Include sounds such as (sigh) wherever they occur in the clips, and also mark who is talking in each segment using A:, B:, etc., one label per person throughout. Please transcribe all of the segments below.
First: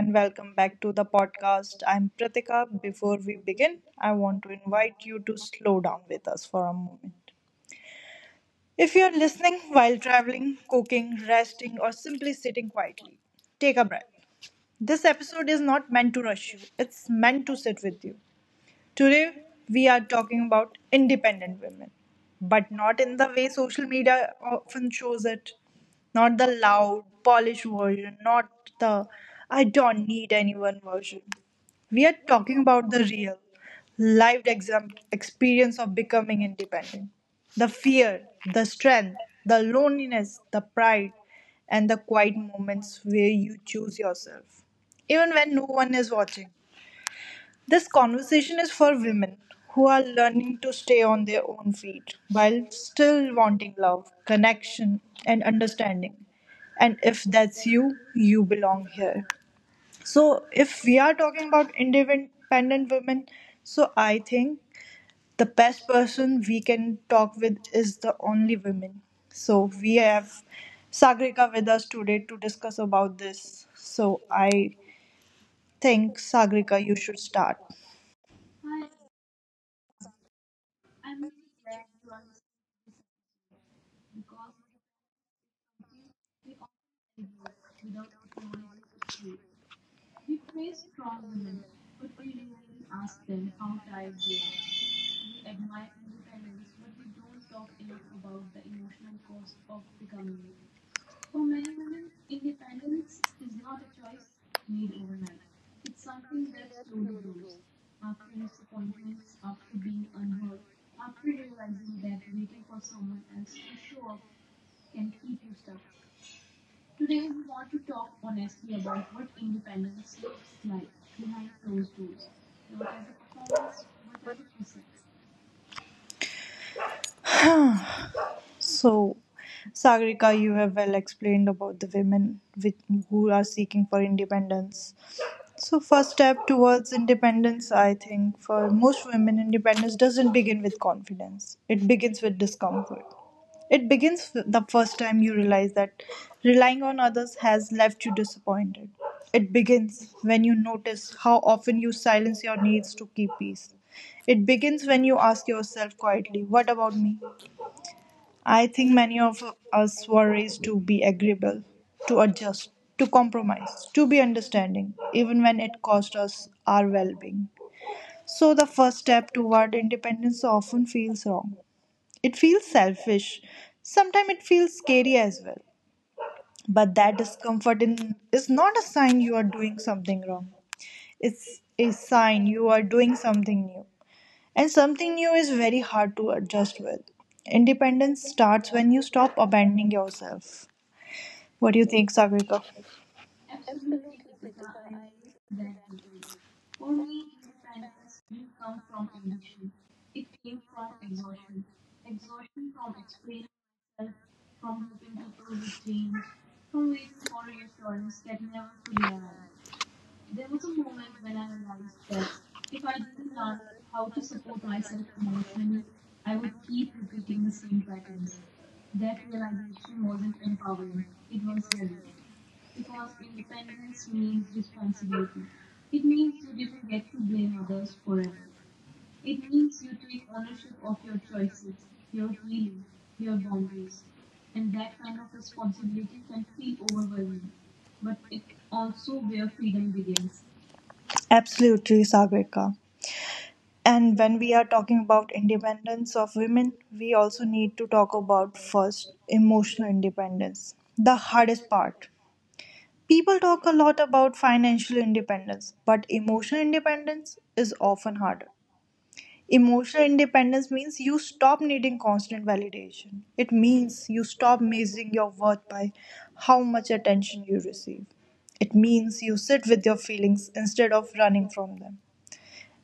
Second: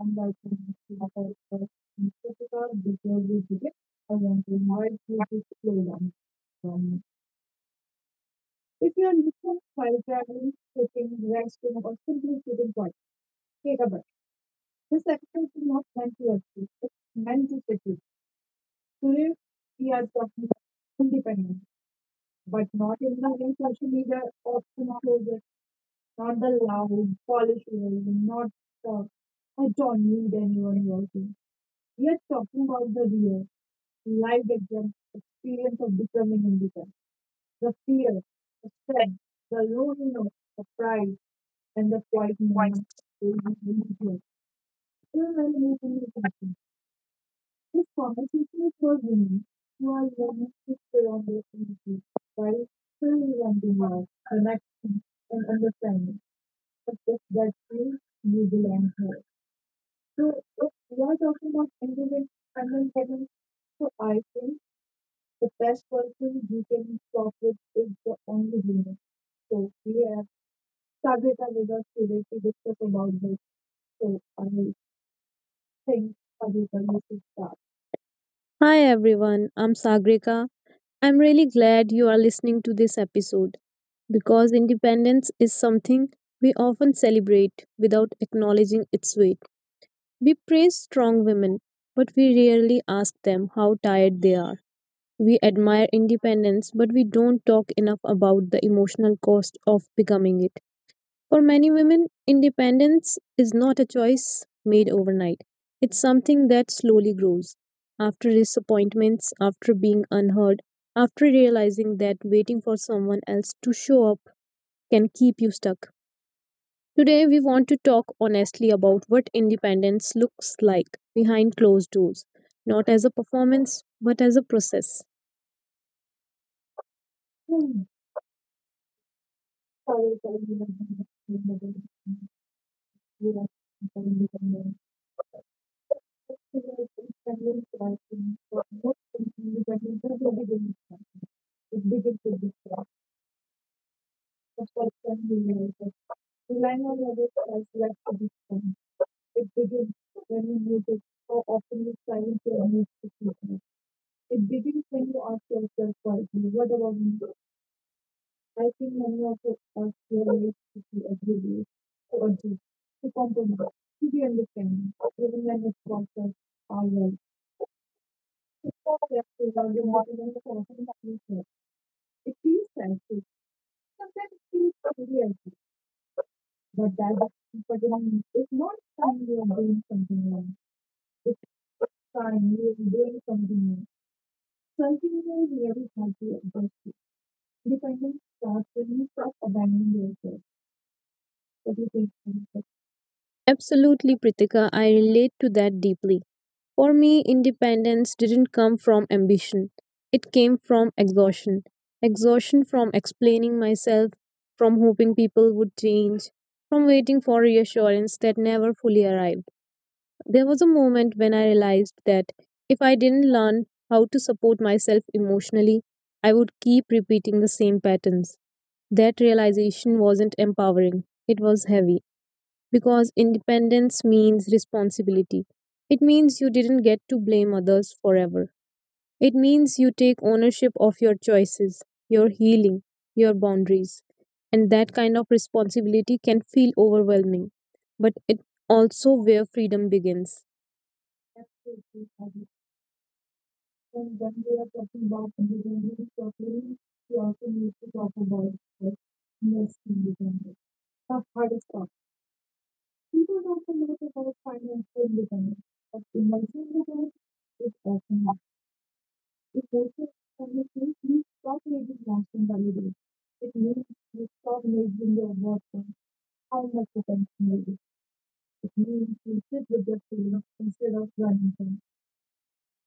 A: and
B: and welcome
A: welcome
B: to
A: back to the
B: the festival
A: podcast. I'm Pratika.
B: before
A: Before we
B: we discuss
A: begin, I
B: on
A: want to
B: to how
A: invite
B: it
A: you
B: is
A: to
B: to
A: slow
B: slow
A: down
B: down.
A: with us for a
B: Um,
A: moment. If
B: If you
A: you're
B: are
A: listening
B: listening
A: while
B: while traveling,
A: traveling, cooking,
B: cooking, resting,
A: resting, or
B: or
A: simply
B: simply
A: sitting,
B: sitting quiet,
A: take
B: take
A: a
B: a
A: breath.
B: breath.
A: This
B: This
A: episode
B: is
A: is
B: not
A: not meant
B: meant
A: to
B: to
A: rush you.
B: escape, it's
A: It's meant
B: meant
A: to
B: to
A: sit
B: sit with.
A: with you.
B: Today,
A: Today, we
B: we
A: are
B: are talking
A: talking
B: about
A: about independent
B: independence,
A: women,
B: but
A: but not
B: not in
A: in
B: the
A: the way
B: way
A: social
B: social media
A: media
B: often
A: often shows us.
B: closes,
A: Not
B: not
A: the
B: the
A: loud,
B: loud,
A: polished
B: polished way,
A: version,
B: not
A: not
B: the
A: the "I don't
B: adorning
A: need
B: than
A: anyone."
B: anyone else. We
A: We are
B: are
A: talking
B: talking about
A: about
B: the
A: the real,
B: real, live
A: lived
B: example experience
A: experience of
B: of becoming
A: becoming
B: Indika.
A: independent. The
B: The fear,
A: fear, the
B: strength,
A: strength,
B: the
A: the
B: loneliness,
A: loneliness, the
B: the
A: pride,
B: pride,
A: and
B: and
A: the
B: the quiet
A: quiet
B: moments
A: moments
B: they
A: where
B: have
A: you
B: lived
A: choose
B: here.
A: yourself,
B: Still
A: even
B: very
A: when no one
B: moving
A: is watching.
B: discussion.
A: This conversation is
B: Conversations
A: for
B: for
A: women
B: women
A: who
B: who
A: are
B: are learning
A: learning to stay on
B: beyond their
A: their own
B: community
A: feet while
B: while still
A: still wanting
B: wanting love,
A: love, connection,
B: connection,
A: and
B: and understanding
A: understanding. And if
B: that
A: that's
B: feels
A: you, you
B: you
A: belong
B: belong here.
A: here.
B: So
A: So, if we
B: we
A: are
B: are
A: talking
B: talking about
A: about
B: intimate and
A: independent
B: then Kevin's
A: women, so I
B: I the
A: think the
B: best
A: best
B: person
A: person we
B: you
A: can
B: can talk
A: talk
B: with
A: with
B: is
A: is
B: the
A: the only
B: only human.
A: women.
B: So
A: So, we
B: we are
A: have
B: Savita
A: Sagrika with
B: with us
A: us today
B: today
A: to
B: to discuss
A: discuss
B: about
A: about
B: this.
A: this.
B: So
A: So,
B: I
A: I
B: think
A: think,
B: Savita,
A: Sagrika, you
B: you
A: should
B: should
A: start.
B: hi everyone, I'm Sagrika. I'm really glad you are listening to this episode because independence is something we often celebrate without acknowledging its weight. We praise strong women, but we rarely ask them how tired they are. We admire independence, but we don't talk enough about the emotional cost of becoming it. For many women, independence is not a choice made overnight. It's something that slowly grows. After disappointments, after being unheard, after realizing that waiting for someone else to show up can keep you stuck. Today, we want to talk honestly about what independence looks like behind closed doors, not as a performance, but as a process.
A: So, Sagrika, you have well explained about the women with, who are seeking for independence. So, first step towards independence, I think, for most women, independence doesn't begin with confidence.
B: It
A: It
B: begins
A: begins
B: to
A: with
B: disrupt
A: discomfort. It begins the first time you realize
B: the
A: that
B: relying
A: relying
B: on
A: on
B: others
A: others
B: as
A: has
B: like
A: left
B: a
A: you
B: distance.
A: disappointed. It
B: Because
A: begins
B: when
A: when you
B: you move it,
A: notice how often
B: when
A: you
B: you silence
A: silence your
B: your own
A: needs to keep
B: emotions,
A: peace. It
B: it begins
A: begins when you
B: to ask
A: ask
B: yourself
A: yourself
B: quietly,
A: quietly, what
B: what about
A: about me?
B: me?
A: I think many
B: Many of
A: of
B: us
A: us were
B: really
A: raised to be
B: agree
A: agreeable, to
B: or just
A: adjust, to
B: to compromise,
A: compromise, to
B: to
A: be
B: be understanding,
A: understanding, even
B: even
A: when
B: when it's
A: it cost
B: process
A: us
B: are
A: our
B: well.
A: well being. So the first
B: Yes,
A: step
B: we are
A: toward
B: the modeling
A: independence
B: of
A: often feels wrong.
B: the
A: It feels
B: piece,
A: selfish. Sometimes it
B: piece
A: feels
B: of
A: scary
B: the
A: as well.
B: but
A: But that
B: that is but
A: discomfort
B: then
A: is not a sign you
B: you
A: are
B: are
A: doing
B: doing
A: something.
B: something wrong.
A: It's a sign
B: Time,
A: you
B: you
A: are
B: are
A: doing
B: doing
A: something
B: something
A: new.
B: wrong.
A: And something
B: Something
A: new
B: you
A: is very
B: really have
A: hard to
B: to
A: adjust
B: adjust
A: with. Independence
B: thoughts
A: starts when you stop
B: abandon
A: abandoning
B: yourself.
A: yourself.
B: You
A: What do you think,
B: take
A: Sagrika?
B: absolutely, Pritika. I relate to that deeply. For me, independence didn't come from ambition, it came from exhaustion. Exhaustion from explaining myself, from hoping people would change, from waiting for reassurance that never fully arrived. There was a moment when I realized that if I didn't learn how to support myself emotionally, I would keep repeating the same patterns. That realization wasn't empowering, it was heavy because independence means responsibility. It means you didn't get to blame others forever. It means you take ownership of your choices, your healing, your boundaries. And that kind of responsibility can feel overwhelming, but it also where freedom begins.
A: Absolutely,
B: Absolutely.
A: Sagrika. And
B: When
A: when
B: we
A: we
B: are
A: are
B: talking
A: talking about
B: dependent
A: independence of women,
B: properly, we
A: we
B: also
A: also
B: need
A: need to
B: to talk
A: talk
B: about
A: about first emotional
B: investing dependent.
A: independence, the
B: But if
A: hardest part.
B: people
A: People
B: don't
A: talk a lot
B: know
A: about financial
B: investing dependent,
A: independence,
B: but
A: but
B: investing dependent often have to go
A: emotional
B: through the
A: independence
B: things
A: means you
B: you stop
A: stop
B: making
A: needing
B: long-term
A: constant
B: validation.
A: validation. It
B: It means
A: means you
B: not
A: stop measuring
B: making
A: your
B: your work
A: worth by how
B: how much
A: much
B: potential
A: attention you
B: it
A: receive. It
B: means
A: means you
B: to sit
A: sit
B: with
A: with
B: your
A: your
B: feelings
A: feelings
B: instead
A: instead
B: of
A: of
B: running
A: running from
B: them.
A: them.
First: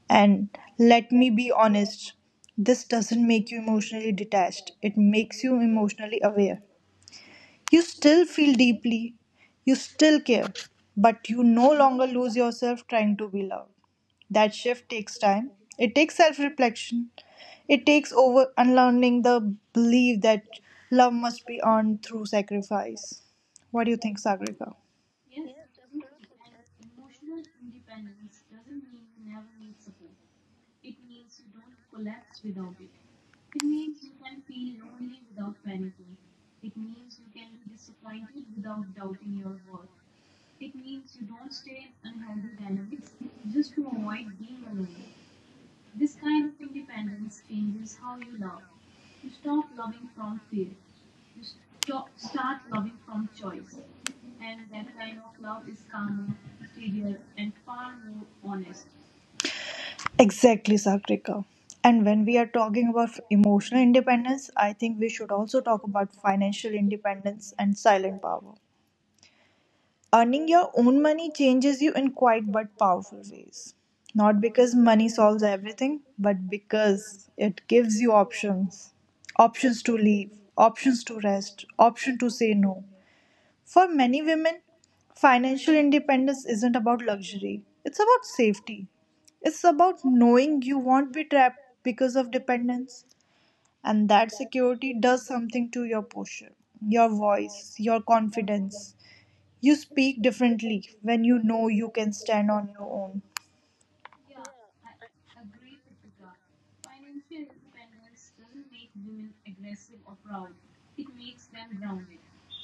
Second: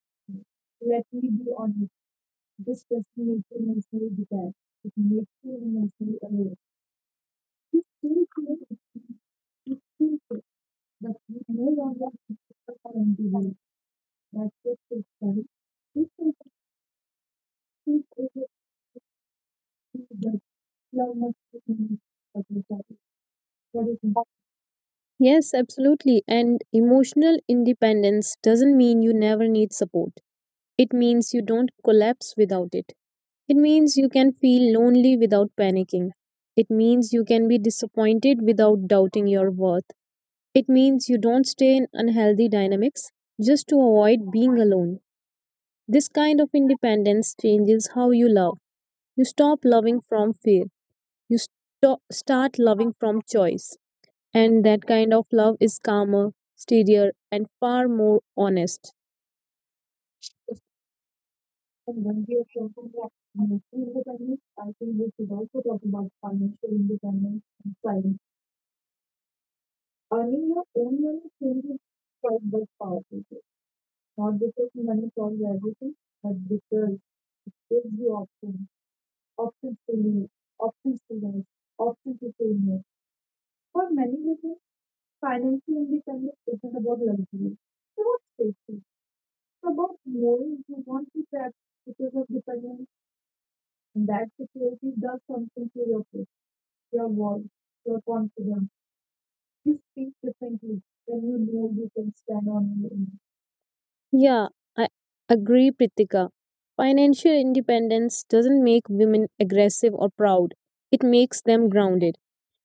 A: And
B: Let
A: let
B: me
A: me be
B: be honest,
A: honest,
B: this
A: this
B: doesn't
A: doesn't
B: make
A: make
B: you
A: you
B: emotionally
A: emotionally
B: detached.
A: detached,
B: It
A: it
B: makes
A: makes
B: you
A: you emotionally
B: emotionally aware.
A: aware. You still
B: Still,
A: feel deeply, you still
B: feel
A: care, but you
B: no
A: no
B: longer
A: longer lose yourself
B: are on
A: trying
B: the
A: to.
B: right.
A: That
B: It's
A: shift takes
B: fine.
A: time, it takes self reflection, it takes over unlearning the belief that love must be earned through sacrifice. What do you think, Sagrika?
B: Yes, absolutely. And emotional independence doesn't mean you never need support. It means you don't collapse without it. It means you can feel lonely without panicking. It means you can be disappointed without doubting your worth. It means you don't stay in unhealthy dynamics just to avoid being alone. This kind of independence changes how you love. You stop loving from fear. Start loving from choice. And that kind of love is calmer, steadier, and far more honest.
A: Exactly, Sakrika. And when we are talking about emotional independence, I think we should also talk about financial independence and silent power. Earning your own money changes you in quiet but powerful ways. Not because money solves everything, but because it gives you options. Options to leave, options to rest, option to say no. For many women, financial independence isn't about luxury, it's about safety. It's about knowing you won't be trapped because
B: Of
A: of
B: dependence,
A: dependence, and
B: and that
A: that security
B: security does
A: does
B: something
A: something to
B: to
A: your
B: your faith,
A: posture, your
B: your world,
A: voice, your
B: your confidence.
A: confidence. You speak
B: When
A: differently when
B: you
A: you know
B: know
A: you
B: you
A: can
B: can stand
A: stand on
B: on
A: your
B: your own.
A: own.
B: Yeah, I agree, Pritika. Financial independence doesn't make women aggressive or proud, it makes them grounded.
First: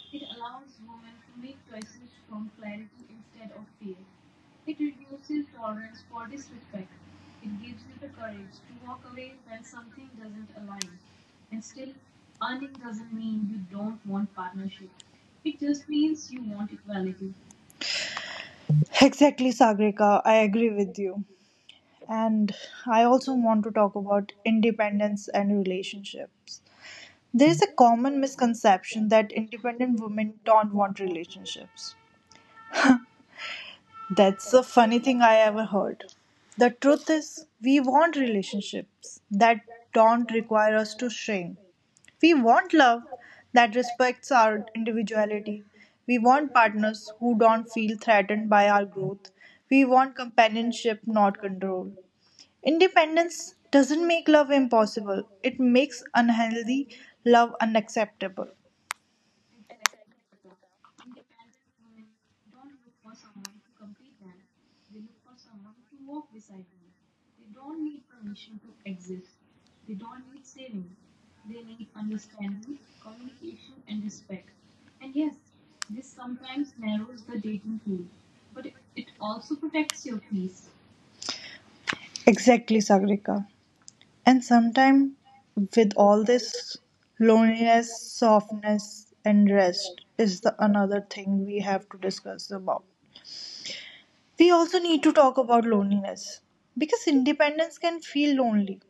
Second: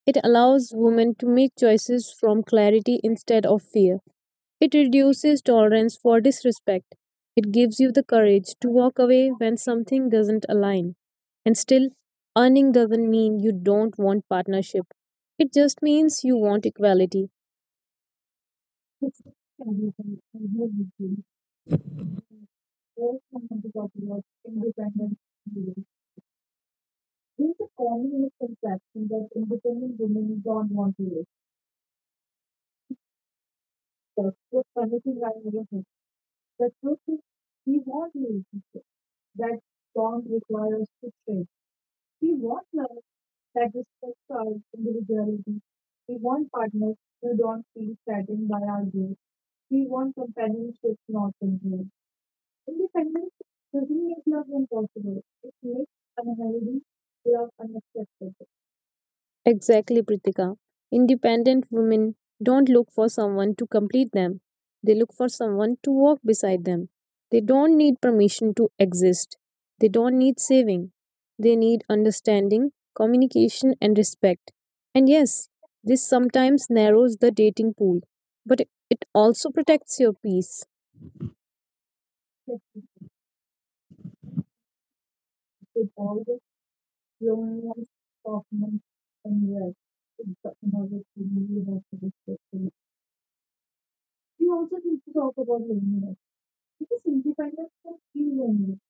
B: It allows women to make choices from clarity instead of fear. It reduces tolerance for disrespect. It gives you the courage to walk away when something doesn't align. And still, earning doesn't mean you don't want partnership. It just means you want equality.
A: Exactly, Sagrika, I agree with you. And I also want
B: Want
A: to
B: to talk
A: talk
B: about
A: about
B: independent
A: independence and
B: women.
A: relationships. There
B: There's
A: is a
B: a
A: common
B: common
A: misconception
B: misconception that
A: that independent
B: independent
A: women
B: women don't
A: don't
B: want
A: want
B: to live.
A: relationships.
B: That's
A: That's the
B: just
A: funny thing
B: anything I
A: I ever
B: never heard.
A: heard. The truth is, we
B: We
A: want
B: want lives
A: relationships that
B: that don't
A: don't require
B: require us
A: us to
B: to train.
A: shrink. We
B: We want
A: want love
B: that
A: that
B: respects
A: respects
B: our
A: our
B: individuality.
A: individuality.
B: We
A: We
B: want
A: want
B: partners
A: partners
B: who
A: who
B: don't
A: don't
B: feel
A: feel
B: threatened
A: threatened
B: by
A: by
B: our
A: our
B: goals.
A: growth. We
B: We want
A: want
B: companionship,
A: companionship,
B: not
A: not
B: control.
A: control.
B: Independence
A: Independence doesn't
B: doesn't make
A: make
B: love
A: love
B: impossible.
A: impossible, it makes
B: Unhealthy
A: unhealthy
B: love
A: love unacceptable.
B: exactly, Pritika. Independent women don't look for someone to complete them. They look for someone to walk beside them. They don't need permission to exist. They don't need saving. They need understanding, communication, and respect. And yes, this sometimes narrows the dating pool, but it also protects your peace.
A: Exactly, Sagrika. And sometimes, with all this loneliness, softness and rest is the another thing we have to talk about. We also need to talk about
B: (laughs)
A: loneliness
B: This
A: because
B: simplifies
A: independence
B: the
A: can feel
B: evening.
A: lonely,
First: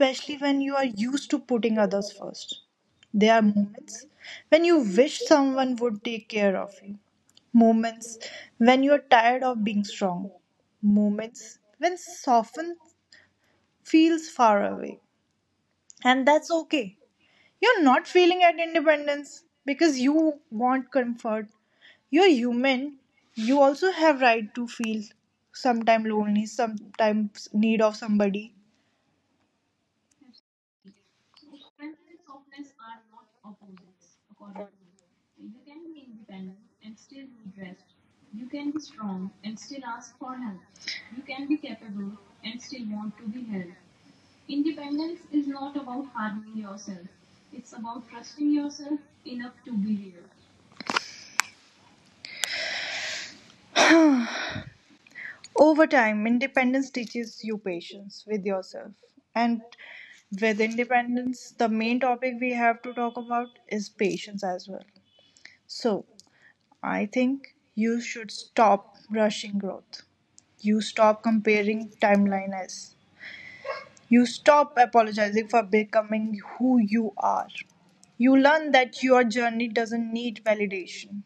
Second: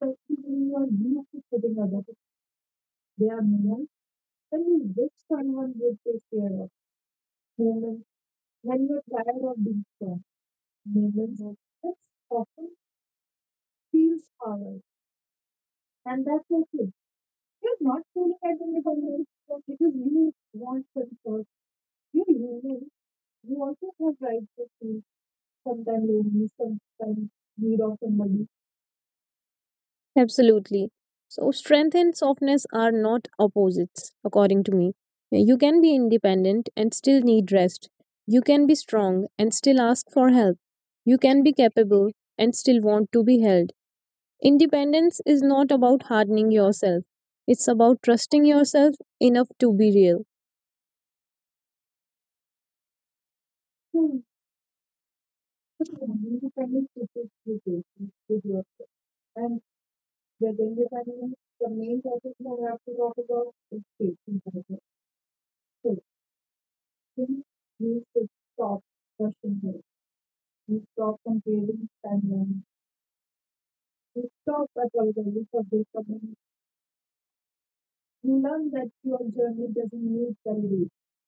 B: When
A: when you
B: you
A: are
B: are
A: used
B: used
A: to
B: to putting
A: putting
B: others
A: others
B: in
A: first. There
B: their
A: are
B: moment,
A: moments
B: when
A: when you
B: you wish
A: wish
B: someone
A: someone
B: would
A: would
B: take
A: take care
B: care of
A: of you,
B: moments,
A: moments when
B: when
A: you are
B: you're
A: tired
B: tired of
A: of being
B: being strong,
A: strong,
B: moments of
A: moments when soften
B: feels,
A: feels far away.
B: and
A: And
B: that's
A: that's
B: okay. You're
A: You're
B: not
A: not
B: feeling
A: feeling
B: at
A: at
B: the moment
A: independence
B: because
A: because
B: you
A: you want
B: because
A: comfort.
B: you're
A: You're
B: human. You
A: human. You also
B: have
A: have
B: rights
A: right
B: to
A: to
B: feel
A: feel
B: sometimes
A: sometimes lonely,
B: lonely, sometimes
A: sometimes
B: need
A: need
B: of
A: of
B: somebody
A: somebody.
B: absolutely. So, strength and softness are not opposites, according to me. You can be independent and still need rest. You can be strong and still ask for help. You can be capable and still want to be held. Independence is not about hardening yourself, it's about trusting yourself enough to be
A: Over time, independence teaches you patience with yourself. And with independence, the main topic we have to talk about is patience as
B: real.
A: well. So, I
B: King
A: think you
B: used to
A: should stop
B: caution
A: rushing
B: her
A: growth. You
B: to stop
A: stop
B: comparing
A: comparing timeline
B: timelines
A: as You stop
B: that were the
A: apologizing for
B: this.
A: becoming who you are. You
B: You learn
A: learn
B: that
A: that
B: your
A: your
B: journey
A: journey
B: doesn't
A: doesn't
B: need
A: need
B: validation.
A: validation.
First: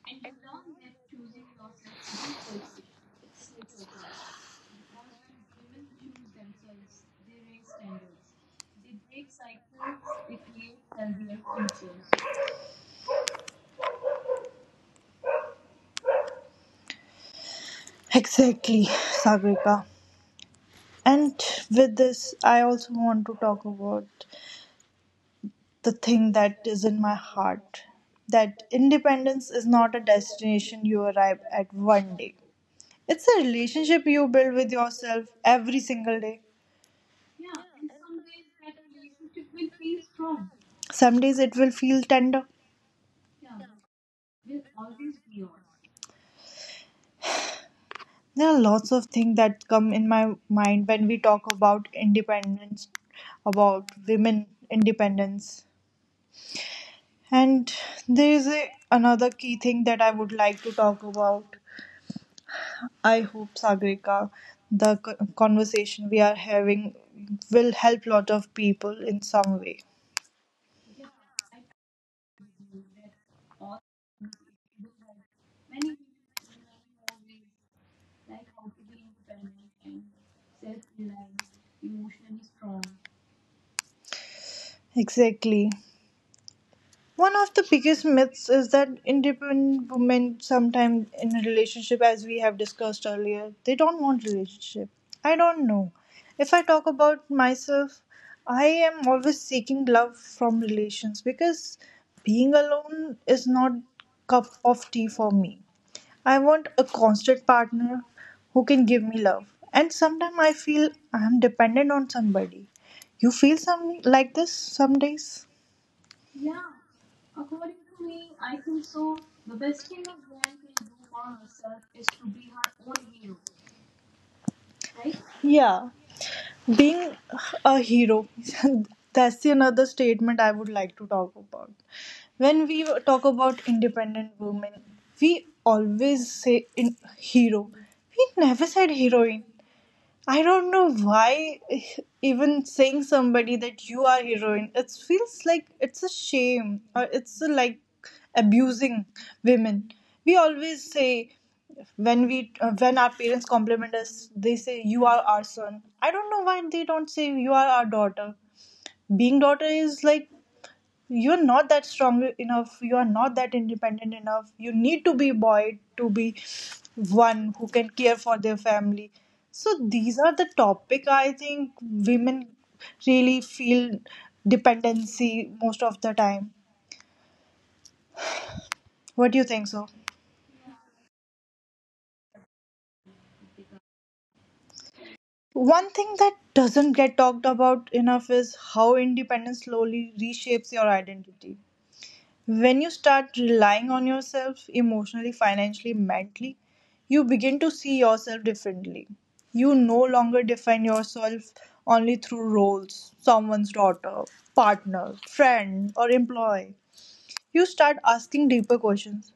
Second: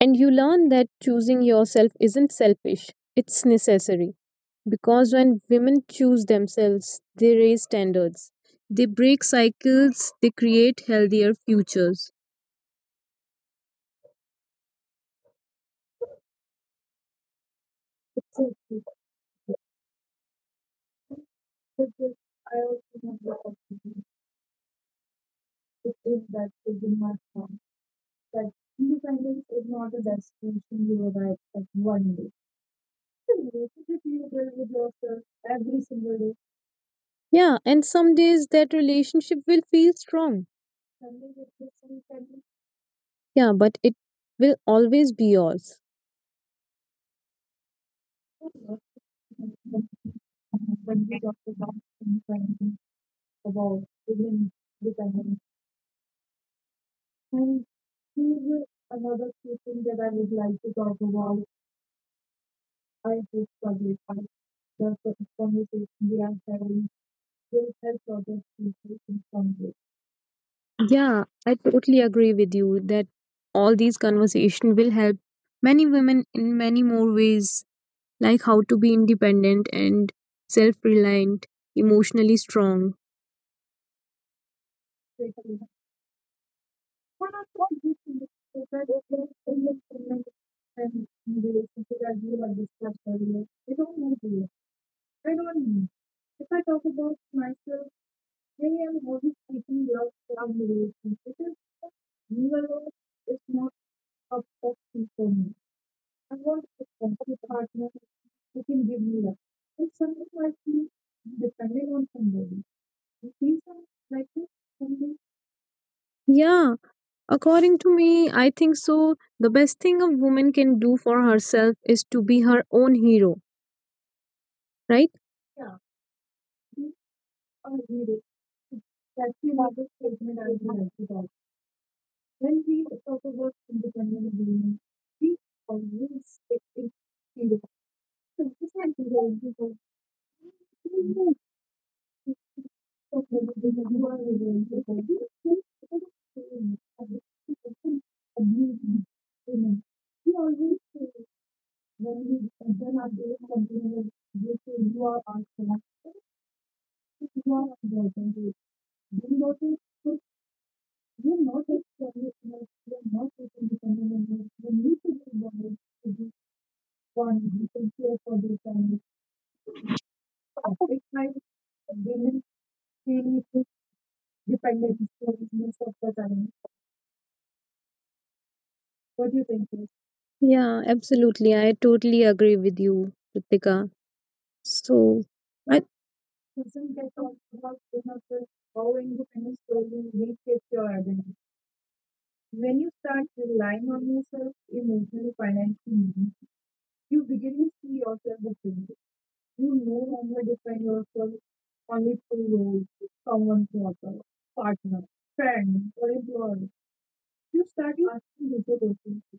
B: And you learn that choosing yourself isn't selfish, it's necessary. Because when women choose themselves, they raise standards, they break cycles, they create healthier futures.
A: Exactly, Sagrika. And with this,
B: I
A: I
B: also
A: also want to
B: remember a
A: talk about the
B: that
A: thing that
B: was
A: is in my
B: my
A: heart that
B: independence
A: independence
B: is
A: is not
B: not
A: a
B: a destination
A: destination you
B: you arrive
A: arrive
B: at
A: at
B: one
A: one
B: day.
A: day. It's
B: The
A: a
B: relationship
A: relationship you
B: you build
A: build
B: with
A: with
B: yourself
A: yourself every
B: every single
A: single
B: day.
A: day.
B: Yeah, and some days that relationship will feel strong.
A: Some days it will feel tender.
B: Yeah, but it will always be yours.
A: There are lots of things that come in my mind when
B: When we
A: we
B: talk
A: talk about
B: sometimes
A: independence
B: about
A: about women
B: even dependence,
A: independence.
B: and
A: And there
B: here's
A: is
B: the
A: a, another key thing
B: that
A: that I
B: I would
A: would
B: like
A: like
B: to
A: to
B: talk
A: talk
B: about.
A: about. I
B: I hope
A: hope
B: public
A: Sagrika, the
B: the conversation
A: conversation
B: we
A: we
B: are
A: are
B: having
A: having
B: will
A: will
B: help
A: help lot of people in some
B: conflict.
A: way.
B: Yeah, I totally agree with you that all these conversation will help many women in many more ways like how to be independent and self reliant, emotionally strong.
A: Exactly. One of the biggest myths is that independent women, sometimes in a relationship, as we have discussed earlier, they don't want relationship. I don't know. If I talk about myself, I am always seeking love from relations because being alone is not cup of tea for me. I want a constant partner who can give me love. And sometimes I feel I'm dependent on somebody. You feel some like this some days?
B: Yeah, according to me, I think so. The best thing a woman can do for herself is to be her own hero, right?
A: Yeah. Being a hero, (laughs) that's the another statement I would like to
B: When
A: talk about. When we
B: we
A: talk about
B: dependent
A: independent women,
B: women, we
A: we always
B: always
A: say in
B: feel that
A: hero. We never
B: we are
A: said heroine.
B: because
A: I don't know
B: you
A: why even saying somebody that you
B: are
A: are
B: women,
A: heroine, it
B: because
A: feels
B: you
A: like it's a shame or it's a, like
B: think abuse
A: abusing
B: women.
A: women.
B: We
A: We
B: always
A: always say
B: feel
A: when we when our
B: that they
A: parents
B: are something
A: compliment
B: that
A: us,
B: they
A: they
B: say
A: say
B: you
A: you are
B: are our
A: our son.
B: select,
A: I don't know why they don't say you
B: you are
A: are our
B: our
A: daughter.
B: identity. We
A: Being daughter
B: notice
A: is like
B: you're
A: you're
B: not,
A: not that strong enough. You
B: you're
A: are
B: not
A: not that
B: taking dependent
A: independent
B: women.
A: enough. You
B: When you
A: need to
B: think
A: be
B: women,
A: boy to
B: you do
A: be
B: one,
A: one
B: you
A: who
B: can
A: can
B: care
A: care
B: for
A: for
B: their
A: their
B: family.
A: family. So these are the topic I think
B: Women
A: women really
B: feel
A: feel
B: dependent
A: dependency
B: in
A: most of
B: some
A: the
B: time.
A: time.
B: What
A: What
B: do
A: do
B: you
A: you think
B: think?
A: so?
B: Yeah, absolutely. I totally agree with you, Ritika. So, I
A: One thing that doesn't get talked about enough is how independence slowly reshapes your identity. When you start relying on yourself emotionally, financially, mentally, you begin to see yourself differently. You no longer define yourself only through roles, someone's daughter, partner, friend, or employee. You start asking deeper questions.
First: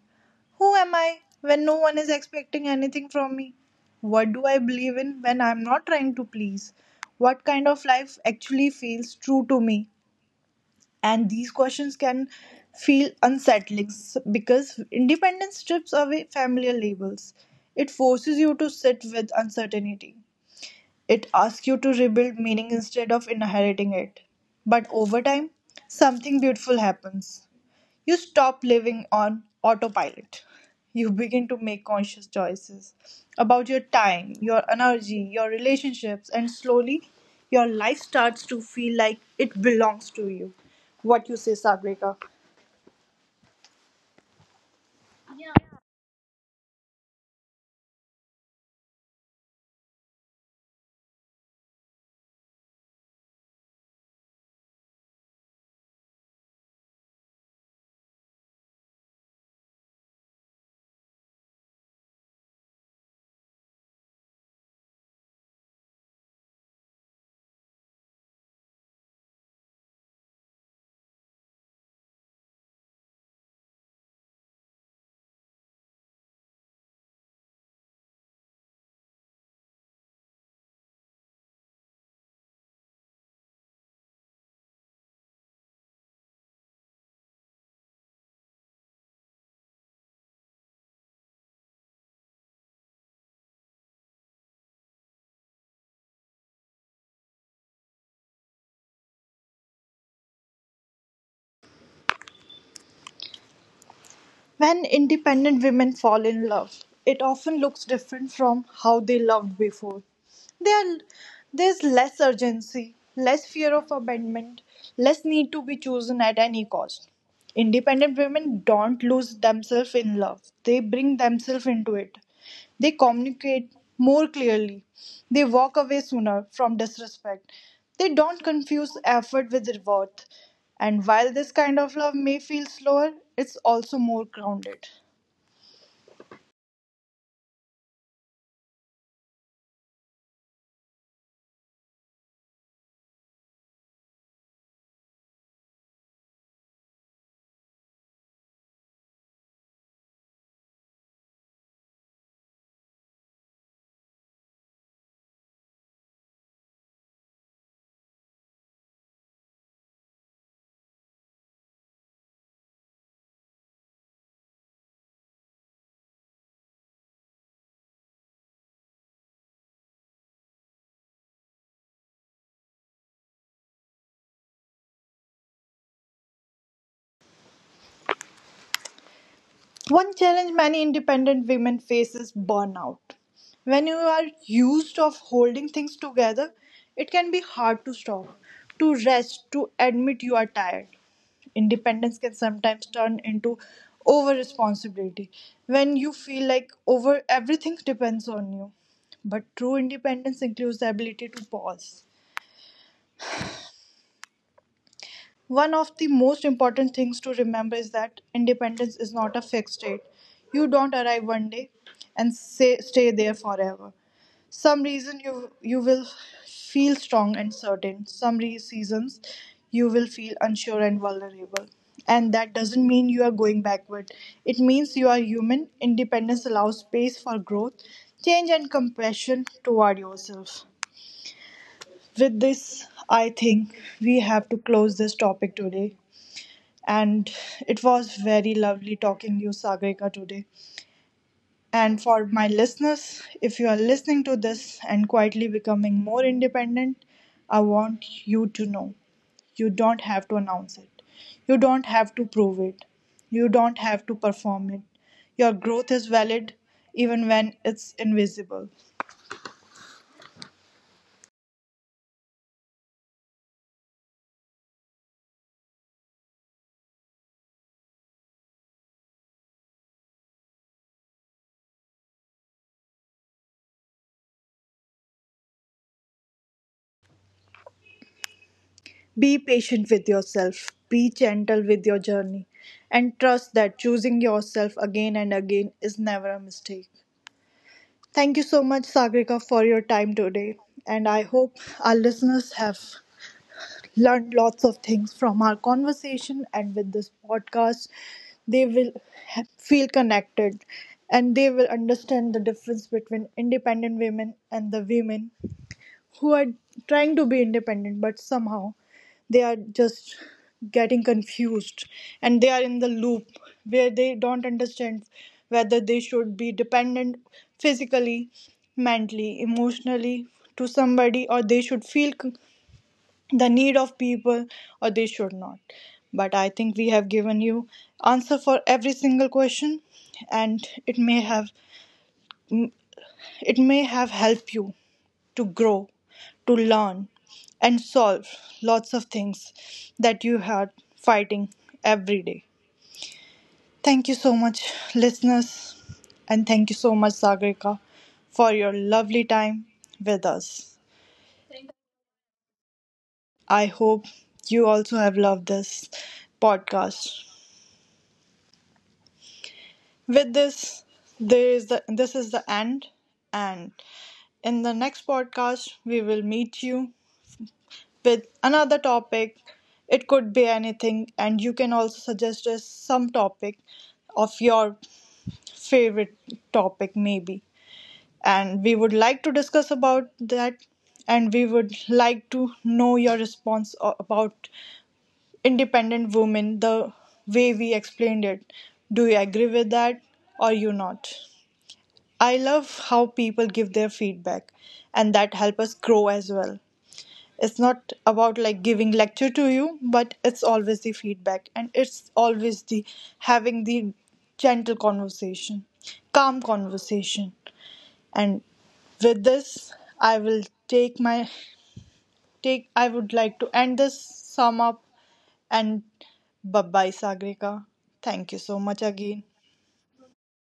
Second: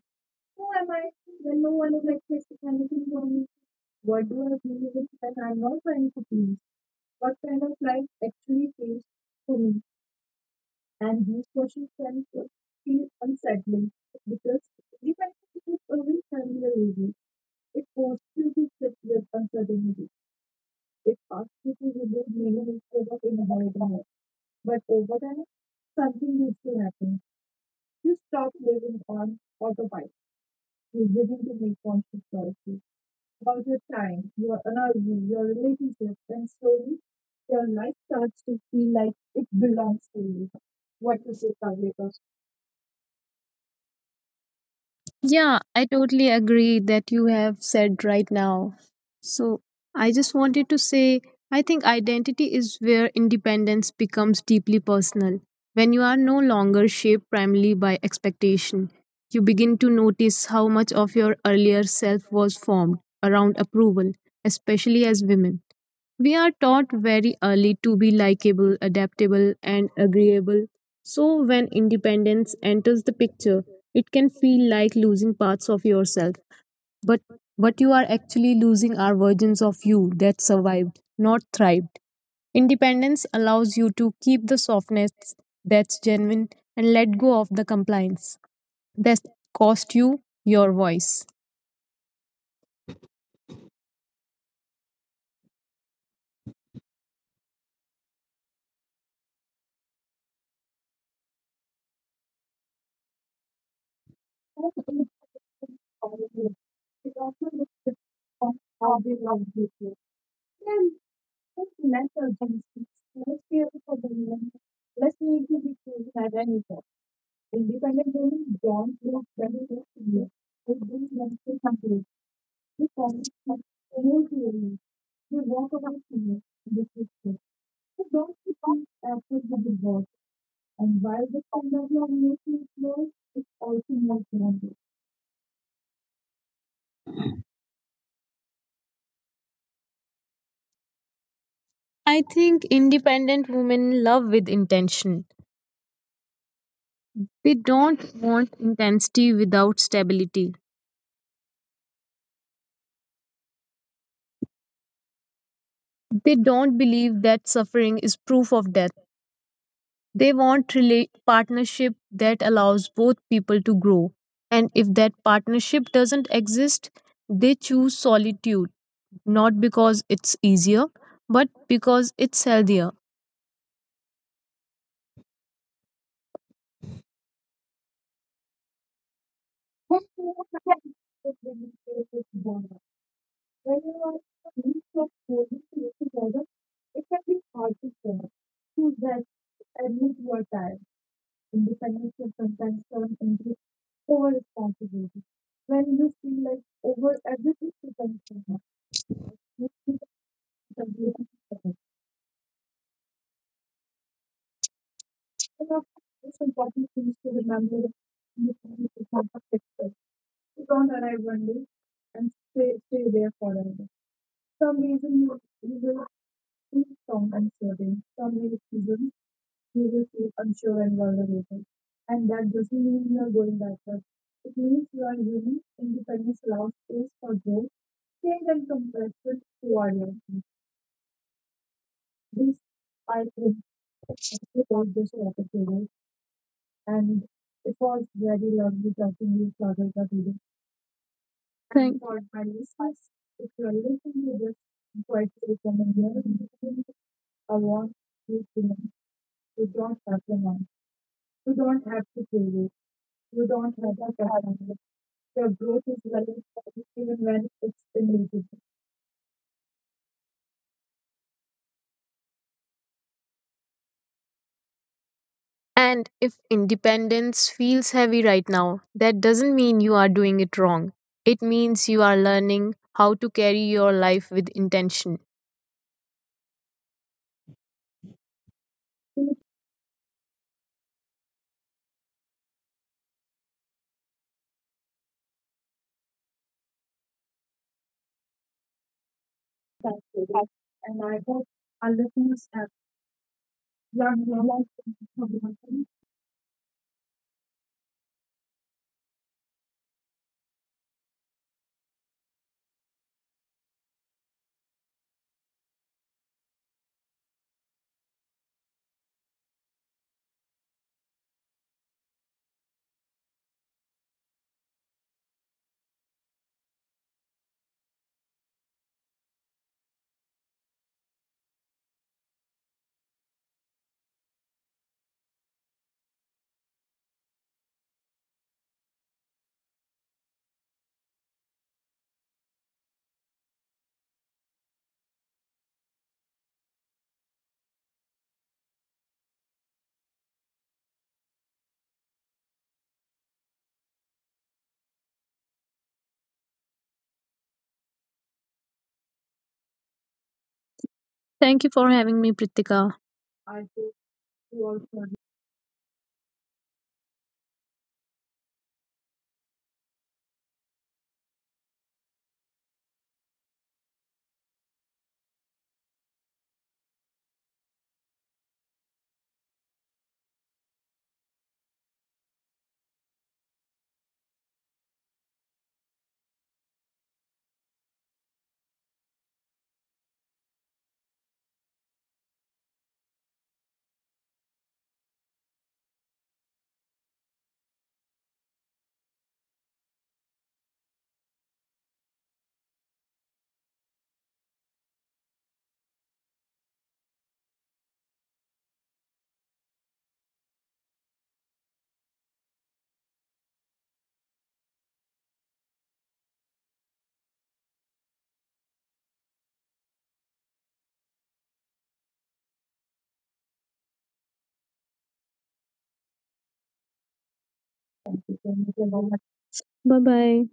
A: Who am I when no one is expecting anything from me? What do I believe in when I'm not trying to please?
B: what
A: What
B: kind
A: kind
B: of
A: of
B: life
A: life actually
B: actually feels
A: feels true
B: to
A: to
B: me?
A: me?
B: And
A: And
B: these
A: these
B: questions
A: questions can
B: feel
A: feel unsettling
B: unsettling because
A: because independence strips
B: for every
A: away
B: familiar
A: familiar
B: reason
A: labels. It forces you
B: filled
A: to sit
B: with
A: with
B: uncertainty.
A: uncertainty.
B: It
A: It asks you to
B: is
A: rebuild meaning
B: meaning instead
A: instead
B: of
A: of inheriting
B: inheriting it.
A: it.
B: But
A: But
B: over
A: over
B: time,
A: time,
B: something
A: something
B: needs
A: beautiful
B: to happen.
A: happens.
B: You
A: You
B: stop
A: stop
B: living
A: living
B: on
A: on
B: and
A: autopilot.
B: you
A: You
B: begin
A: begin
B: to
A: to
B: make
A: make
B: conscious
A: conscious
B: choices.
A: choices, about your
B: Time,
A: time,
B: your
A: your
B: energy,
A: energy,
B: your
A: your
B: relationships,
A: relationships,
B: and
A: and
B: slowly
A: slowly
B: your
A: your
B: life
A: life
B: starts
A: starts to
B: to feel
A: feel
B: like
A: like
B: it
A: it
B: belongs
A: belongs
B: to
A: to
B: you.
A: you.
B: What
A: What you
B: is
A: say,
B: it?
A: Sagrika?
B: Yeah, I totally agree that you have said right now. So, I just wanted to say I think identity is where independence becomes deeply personal. When you are no longer shaped primarily by expectation, you begin to notice how much of your earlier self was formed around approval, especially as women. We are taught very early to be likable, adaptable, and agreeable so, when independence enters the picture, it can feel like losing parts of yourself. But what you are actually losing are versions of you that survived, not thrived. Independence allows you to keep the softness that's genuine and let go of the compliance that cost you your voice.
A: When independent women fall in love, it often looks different from how they loved before. They There's less urgency, less fear of abandonment, less need to be chosen at any cost.
B: Independent
A: Independent
B: women
A: women
B: don't
A: don't
B: look
A: lose
B: very much
A: themselves in
B: similar
A: love, they bring
B: to
A: themselves into
B: countries.
A: it. They communicate
B: More
A: more
B: clearly,
A: clearly, they walk
B: similar
A: away
B: to
A: sooner from
B: the
A: disruption.
B: system.
A: They don't confuse
B: With
A: effort with
B: the boss,
A: worth.
B: and
A: And
B: while
A: while this kind of love may feel
B: congratulations flow,
A: slower, it's also
B: looking like
A: more.
B: granted. I think independent women love with intention. They don't want intensity without stability. They don't believe that suffering is proof of death. Partnership that allows both people to grow. And if that partnership doesn't exist, they choose solitude. Not because it's easier, but because it's healthier.
A: One challenge many independent women face is burnout. When you are used of holding things together, it can be hard to stop, to rest, to admit you are tired. Independence can sometimes turn into over responsibility when you feel like over everything depends on you. But true independence includes the ability to pause. One of the most important things to remember is that independence is not a fixed state. You don't arrive one day and say, stay there forever. Some reason you will feel strong and certain. Some seasons
B: You
A: you
B: will
A: will
B: feel
A: feel
B: unsure
A: unsure
B: and
A: and
B: vulnerable.
A: vulnerable.
B: And
A: And
B: that
A: that
B: doesn't
A: doesn't
B: mean
A: mean
B: you
A: you
B: are
A: are
B: going
A: going
B: backwards.
A: backward.
B: It
A: It
B: means
A: means
B: you
A: you
B: are
A: are
B: human,
A: human.
B: independence
A: Independence
B: allows
A: allows
B: space
A: space
B: for
A: for
B: growth,
A: growth,
B: change,
A: change,
B: and
A: and
B: compassion
A: compassion
B: toward
A: toward
B: yourself.
A: yourself. With
B: This
A: this,
B: I
A: I think we have to
B: about
A: close
B: this
A: this
B: water
A: topic
B: table,
A: today.
B: and
A: And
B: it
A: it
B: was
A: was
B: very
A: very lovely
B: lovely talking to
A: talking to you,
B: you,
A: Sagar
B: Sagarika, today. And
A: And
B: thank for
A: for my listeners, if you
B: your
A: are listening
B: listening
A: to
B: to this,
A: this and
B: quite
A: quietly becoming
B: recommend
A: more
B: you.
A: independent,
B: I
A: I
B: want
A: want
B: to
A: you to
B: recommend
A: know you don't have to
B: Sagarika.
A: announce it,
B: You
A: you don't
B: don't have
A: have to
B: to
A: prove
B: feel it.
A: it, you
B: You
A: don't
B: don't
A: have to
B: have to have
A: perform
B: it.
A: it.
B: Your
A: Your
B: growth
A: growth
B: is
A: is
B: valid
A: valid
B: even
A: even
B: when
A: when
B: it's
A: it's
B: limited.
A: invisible.
B: And if independence feels heavy right now, that doesn't mean you are doing it wrong. It means you are learning how to carry your life with intention.
A: Be patient with yourself, be gentle with your journey, and trust that choosing yourself again and again is never a mistake. Thank you so much, Sagrika, for your time today. And I hope our listeners have learned lots of things from our conversation and with this podcast. They will feel connected and they will understand the difference between independent women and the women who are trying to be independent but somehow they are just getting confused and they are in the loop where they don't understand whether they should be dependent physically, mentally, emotionally to somebody or they should feel the need of people or they should not. But I think we have given you answer for every single question, and it may have helped you to grow, to learn, and solve lots of things that you are fighting every day. Thank you so much, listeners, and thank you so much, Sagrika, for your lovely time with us.
B: Thank you for having me, Pritika.
A: I hope you also have loved this podcast. With this, there is the this is the end, and in the next podcast, we will meet you with another topic. It could be anything, and you can also suggest us some topic of your favorite topic, maybe. And we would like to discuss about that, and we would like to know your response about independent women the way we explained it. Do you agree with that or you not? I love how people give their feedback, and that help us grow as well. It's not about like giving lecture to you, but it's always the feedback, and it's always the having the gentle conversation, calm conversation. And with this, I will take my take I would like to end this, sum up, and bye bye, Sagrika. Thank you so much again.
B: Bye bye.